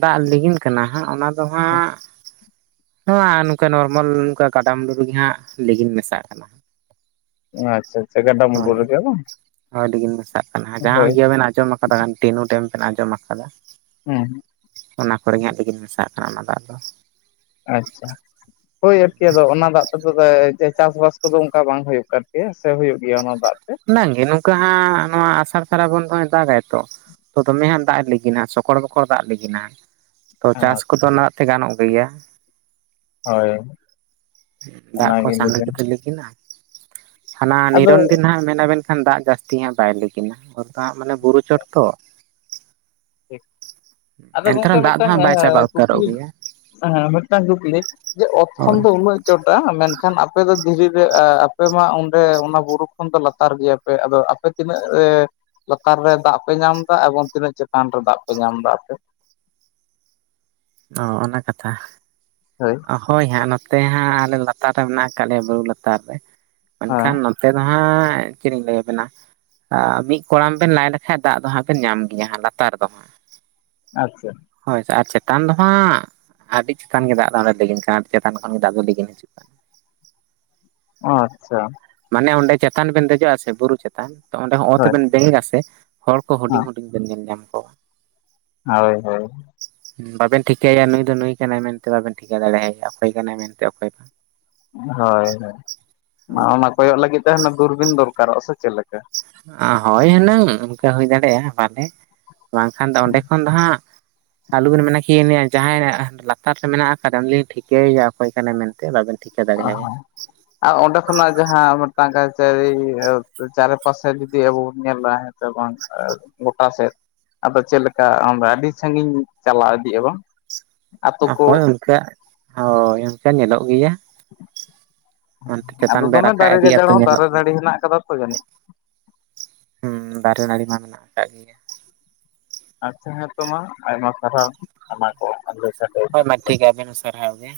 Speaker 2: ᱫᱟᱜ ᱞᱤᱜᱤᱱ ᱠᱟᱱᱟ ᱦᱟᱸᱜ ᱚᱱᱟ ᱫᱚ ᱦᱟᱸᱜ, ᱱᱚᱣᱟ ᱱᱚᱝᱠᱟ ᱱᱚᱨᱢᱟᱞ ᱱᱚᱝᱠᱟ ᱠᱟᱰᱟ ᱢᱩᱰᱩ ᱨᱤᱜᱤ ᱦᱟᱸᱜ ᱞᱮᱜᱤᱱ ᱢᱮᱥᱟᱜ ᱠᱟᱱᱟ᱾
Speaker 1: ᱟᱪᱪᱷᱟ ᱟᱪᱷᱟ ᱜᱟᱰᱟ ᱢᱩᱰᱩ ᱨᱮᱜᱮ ᱵᱟᱝ?
Speaker 2: ᱟᱹᱰᱤᱜᱤᱱ ᱢᱮᱥᱟᱜ ᱠᱟᱱᱟ ᱡᱟᱦᱟᱸ
Speaker 1: ᱦᱳᱭ
Speaker 2: ᱜᱤᱭᱟᱹ ᱵᱮᱱ ᱟᱸᱡᱚᱢ ᱠᱟᱫᱟ ᱰᱤᱱᱩ ᱰᱮᱢ ᱵᱮᱱ ᱟᱸᱡᱚᱢ ᱟᱠᱟᱫᱟ᱾
Speaker 1: ᱦᱩᱸ,
Speaker 2: ᱚᱱᱟ ᱠᱚᱨᱮ ᱦᱟᱸᱜ ᱞᱤᱹᱜᱤᱱ ᱢᱮᱥᱟᱜ ᱠᱟᱱᱟ ᱚᱱᱟ ᱫᱟᱜ ᱫᱚ᱾
Speaker 1: ᱟᱪᱪᱷᱟ ᱦᱳᱭ ᱟᱨᱠᱤ ᱟᱫᱚ ᱚᱱᱟ ᱫᱟᱜ, [unintelligible] ᱡᱮ ᱪᱮᱫ ᱪᱟᱥᱵᱟᱥ ᱠᱚᱫᱚ ᱚᱱᱠᱟ ᱵᱟᱝ ᱦᱩᱭᱩᱜ ᱠᱟᱱ ᱠᱮᱭᱟ ᱥᱮ ᱦᱩᱭᱩᱜ ᱜᱮᱭᱟ ᱚᱱᱟ ᱫᱟᱜ ᱛᱮ?
Speaker 2: ᱵᱟᱝᱜᱮ ᱱᱚᱝᱠᱟ ᱦᱟᱸᱜ ᱱᱚᱣᱟ ᱟᱥᱟᱲ ᱥᱟᱨᱟᱵᱚᱱ ᱫᱚᱭ ᱫᱟᱜᱟᱭ ᱛᱚ᱾ ᱛᱚ ᱫᱚᱢᱮ ᱦᱟᱱ ᱫᱟᱜ ᱮ ᱞᱤᱜᱤᱱᱟ ᱥᱚᱠᱚᱲ ᱵᱚᱠᱚᱲ ᱫᱟᱜ ᱞᱤᱜᱤᱱᱟ ᱦᱟᱸᱜ ᱛᱚ ᱪᱟᱥ ᱠᱚᱫᱚ ᱚᱱᱟ ᱫᱟᱜ ᱛᱮ ᱜᱟᱱᱚᱜ ᱜᱮᱭᱟ᱾
Speaker 1: ᱦᱳᱭ᱾
Speaker 2: ᱫᱟᱜ ᱠᱚ
Speaker 1: ᱚᱱᱟᱜᱤᱧ
Speaker 2: ᱥᱟᱜᱮ
Speaker 1: ᱞᱟᱹᱭᱫᱟ
Speaker 2: ᱜᱮᱛᱚ ᱞᱟᱹᱜᱤᱱᱟ᱾ ᱦᱟᱱᱟ
Speaker 1: ᱟᱫᱚ
Speaker 2: ᱱᱤᱨᱚᱱ ᱫᱤᱱ ᱦᱟᱸᱜ ᱢᱮᱱᱟ ᱵᱮᱱ ᱠᱷᱟᱱ ᱫᱟᱜ ᱡᱟᱹᱥ ᱛᱤ ᱦᱟᱸᱜ ᱵᱟᱭ ᱞᱤᱹᱜᱤᱱᱟ᱾ ᱟᱫᱚ ᱦᱟᱸᱜ ᱢᱟᱱᱮ ᱵᱩᱨᱩ ᱪᱚᱴ ᱛᱚ᱾
Speaker 1: ᱟᱫᱚ
Speaker 2: ᱮᱱᱛᱮ
Speaker 1: ᱜᱚᱝᱠᱮ
Speaker 2: ᱨᱮᱦᱚᱸ ᱫᱟᱜ ᱫᱚ
Speaker 1: ᱢᱤᱫᱴᱟᱝ
Speaker 2: ᱦᱟᱸᱜ
Speaker 1: ᱟ
Speaker 2: ᱵᱟᱭ ᱪᱟᱵᱟ ᱩᱛᱟᱹᱨᱚᱜ
Speaker 1: ᱠᱩᱠᱞᱤ
Speaker 2: ᱜᱮᱭᱟ
Speaker 1: ᱦᱮᱸ ᱢᱤᱫᱴᱟᱝ ᱠᱩᱠᱞᱤ ᱡᱮ ᱚᱛ ᱠᱷᱚᱱ
Speaker 2: ᱦᱳᱭ
Speaker 1: ᱫᱚ ᱩᱱᱟᱹᱜ ᱪᱚᱴᱟ ᱢᱮᱱᱠᱷᱟᱱ ᱟᱯᱮ ᱫᱚ ᱫᱷᱤᱨᱤ ᱨᱮ, ᱟ ᱟᱯᱮ ᱢᱟ ᱚᱸᱰᱮ ᱚᱱᱟ ᱵᱩᱨᱩ ᱠᱷᱚᱱ ᱫᱚ ᱞᱟᱛᱟᱨ ᱜᱮᱭᱟ ᱯᱮ ᱟᱫᱚ ᱟᱯᱮ ᱛᱤᱱᱟᱹᱜ ᱮ ᱞᱟᱛᱟᱨ ᱨᱮ ᱫᱟᱜ ᱯᱮ ᱧᱟᱢ ᱮᱫᱟ ᱮᱵᱚᱝ ᱛᱤᱱᱟᱹᱜ ᱪᱮ ᱛᱟᱱ ᱨᱮ ᱫᱟᱜ ᱯᱮ ᱧᱟᱢ ᱫᱟ ᱟᱯᱮ?
Speaker 2: ᱚ ᱚᱱᱟ ᱠᱟᱛᱷᱟ᱾
Speaker 1: ᱦᱳᱭ᱾
Speaker 2: ᱦᱳᱭ ᱦᱟᱸᱜ ᱱᱚᱛᱮ ᱦᱟᱸᱜ ᱟᱞᱮ ᱫᱚ ᱞᱟᱛᱟᱨ ᱨᱮ ᱢᱮᱱᱟᱜ ᱟᱠᱟᱫ ᱞᱮᱭᱟ ᱵᱩᱨᱩ ᱞᱟᱛᱟᱨ ᱨᱮ,
Speaker 1: ᱦᱮᱸ
Speaker 2: ᱢᱮᱱᱠᱷᱟᱱ ᱮᱛᱮᱫ ᱦᱟᱸᱜ ᱪᱮᱫ ᱤᱧ ᱞᱟᱹᱭᱟᱵᱮᱱᱟ? ᱟ ᱢᱤᱫ ᱠᱚᱲᱟᱢ ᱵᱮᱱ ᱞᱟᱭ ᱞᱮᱠᱷᱟᱡ ᱫᱟᱜ ᱫᱚ ᱦᱟᱸᱜ ᱵᱮᱱ ᱧᱟᱢ ᱜᱮᱭᱟ ᱦᱟᱸᱜ ᱞᱟᱛᱟᱨ ᱫᱚ ᱦᱟᱸᱜ᱾
Speaker 1: ᱟᱪᱪᱷᱟ᱾
Speaker 2: ᱦᱳᱭᱥᱮ ᱟᱨ ᱪᱮᱛᱟᱱ ᱫᱚ ᱦᱟᱸᱜ ᱟᱹᱰᱤ ᱪᱮᱛᱟᱱ ᱜᱮ ᱫᱟᱜ ᱫᱚ ᱚᱸᱰᱮ ᱞᱤᱜᱤᱱ ᱠᱟᱱᱟ ᱛᱚ ᱪᱮᱛᱟᱱ ᱠᱷᱚᱱ ᱜᱮ ᱫᱟᱜ ᱫᱚ ᱞᱤᱜᱤᱱ ᱦᱤᱡᱩᱜ ᱠᱟᱱᱟ᱾
Speaker 1: ᱚ ᱟᱪᱪᱷᱟ᱾
Speaker 2: ᱢᱟᱱᱮ ᱚᱸᱰᱮ ᱪᱮᱛᱟᱱ ᱵᱮᱱ ᱫᱮᱡᱚᱜ-ᱟ ᱥᱮ ᱵᱩᱨᱩ ᱪᱮᱛᱟᱱ ᱛᱚ ᱚᱸᱰᱮ ᱦᱚᱸ ᱚᱛ
Speaker 1: ᱦᱳᱭ ᱦᱮᱸ
Speaker 2: ᱵᱮᱱ ᱵᱮᱸᱜᱮᱜᱟ ᱥᱮ ᱦᱚᱲ ᱠᱚ ᱦᱩᱰᱤᱧ ᱦᱩᱰᱤᱧ ᱵᱮᱱ ᱧᱮᱞ ᱧᱟᱢ ᱠᱚᱣᱟ᱾
Speaker 1: ᱦᱳᱭ ᱦᱳᱭ᱾
Speaker 2: ᱵᱟᱵᱮᱱ ᱴᱷᱤᱠᱟᱹᱭᱟ ᱱᱩᱭ ᱫᱚ ᱱᱩᱭ ᱠᱟᱱᱟᱭ ᱢᱮᱱᱛᱮ ᱵᱟᱵᱮᱱ ᱴᱷᱤᱠᱟᱹ ᱫᱟᱲᱮᱦᱟᱭᱟ ᱚᱠᱚᱭ ᱠᱟᱱᱟᱭ ᱢᱮᱱᱛᱮ ᱚᱠᱚᱭ ᱵᱟᱝ᱾
Speaker 1: ᱦᱳᱭ ᱦᱳᱭ ᱚᱱᱟ ᱢᱟ ᱠᱚᱭᱚᱜ ᱞᱟᱹᱜᱤᱫ ᱛᱮ ᱦᱟᱱᱮ ᱫᱩᱨᱵᱤᱱ ᱫᱚᱨᱠᱟᱨᱚᱜᱼᱟ ᱥᱮ ᱪᱮᱫ ᱞᱮᱠᱟ?
Speaker 2: ᱚ ᱦᱳᱭ ᱦᱩᱱᱟᱹᱝ, ᱚᱱᱠᱟ ᱦᱩᱭ ᱫᱟᱲᱮᱭᱟᱜᱼᱟ ᱵᱟᱞᱮ᱾ ᱵᱟᱝᱠᱷᱟᱱ ᱫᱚ ᱚᱸᱰᱮ ᱠᱷᱚᱱ ᱫᱚ ᱦᱟᱸᱜ ᱟᱞᱚᱵᱮᱱ ᱢᱮᱱᱟ ᱠᱤ ᱡᱟᱦᱟᱸ ᱦᱟᱰᱮᱸ ᱞᱟᱛᱟᱨ ᱨᱮ ᱢᱮᱱᱟᱜ ᱟᱠᱟᱫᱮ ᱩᱱᱤᱢ ᱞᱟᱹᱭ ᱴᱷᱤᱠᱟᱹᱭᱭᱟ ᱚᱠᱚᱭ ᱠᱟᱱᱟᱭ ᱢᱮᱱᱛᱮ ᱵᱟᱵᱮᱱ ᱴᱷᱤᱠᱟᱹ
Speaker 1: ᱚ
Speaker 2: ᱫᱟᱲᱮᱭᱟᱭᱟ
Speaker 1: ᱦᱳᱭ᱾ ᱟ ᱚᱸᱰᱮ ᱠᱷᱚᱱᱟᱜ ᱡᱟᱦᱟᱸ ᱢᱤᱫᱴᱟᱝ ᱠᱟᱹᱪᱟᱹᱨᱤ ᱪᱟᱨᱮ ᱯᱟᱥᱮ ᱡᱩᱫᱤ ᱟᱵᱚ ᱵᱚᱱ ᱧᱮᱞᱟ ᱦᱮᱸ [unintelligible] ᱜᱚᱴᱟ ᱥᱮᱫ᱾ ᱟᱫᱚ ᱪᱮᱫ ᱞᱮᱠᱟ ᱟᱢᱫᱟ ᱟᱹᱰᱤ ᱥᱟᱸᱜᱤᱧ ᱪᱟᱞᱟᱣ ᱤᱫᱤᱜ-ᱟ ᱵᱟᱝ? ᱟᱛᱳ ᱠᱚ
Speaker 2: ᱦᱳᱭ ᱚᱱᱠᱟ, ᱦᱳᱭ ᱚᱱᱠᱟ ᱧᱮᱞᱚᱜ ᱜᱮᱭᱟ᱾ ᱚᱱᱛᱮ
Speaker 1: ᱟᱫᱚ
Speaker 2: ᱪᱮᱛᱟᱱ ᱵᱮᱱ
Speaker 1: ᱫᱚᱢᱮ
Speaker 2: ᱨᱟᱠᱟᱵ
Speaker 1: ᱫᱟᱨᱮ
Speaker 2: ᱤᱫᱤᱜ
Speaker 1: ᱜᱟᱡᱟᱲ
Speaker 2: ᱟᱛᱚ
Speaker 1: ᱦᱚᱸ
Speaker 2: ᱧᱮᱞᱚᱜ
Speaker 1: ᱫᱟᱨᱮ ᱱᱟᱹᱲᱤ
Speaker 2: ᱜᱮᱭᱟ᱾
Speaker 1: ᱦᱮᱱᱟᱜ ᱟᱠᱟᱫᱟ ᱛᱚ ᱡᱟᱹᱱᱤᱡ
Speaker 2: ᱦᱩᱸ ᱫᱟᱨᱮ ᱱᱟᱹᱲᱤ ᱢᱟ ᱢᱮᱱᱟᱜ ᱟᱠᱟᱫ ᱜᱮᱭᱟ᱾
Speaker 1: ᱟᱪᱪᱷᱟ ᱦᱮᱸ ᱛᱚ ᱢᱟ ᱟᱭᱢᱟ ᱥᱟᱨᱦᱟᱣ ᱟᱭᱢᱟ [inaudible]
Speaker 2: ᱦᱳᱭ ᱢᱟ ᱴᱷᱤᱠ ᱜᱮᱭᱟ ᱟᱵᱮᱱ ᱦᱚᱸ ᱥᱟᱨᱦᱟᱣ ᱜᱮ᱾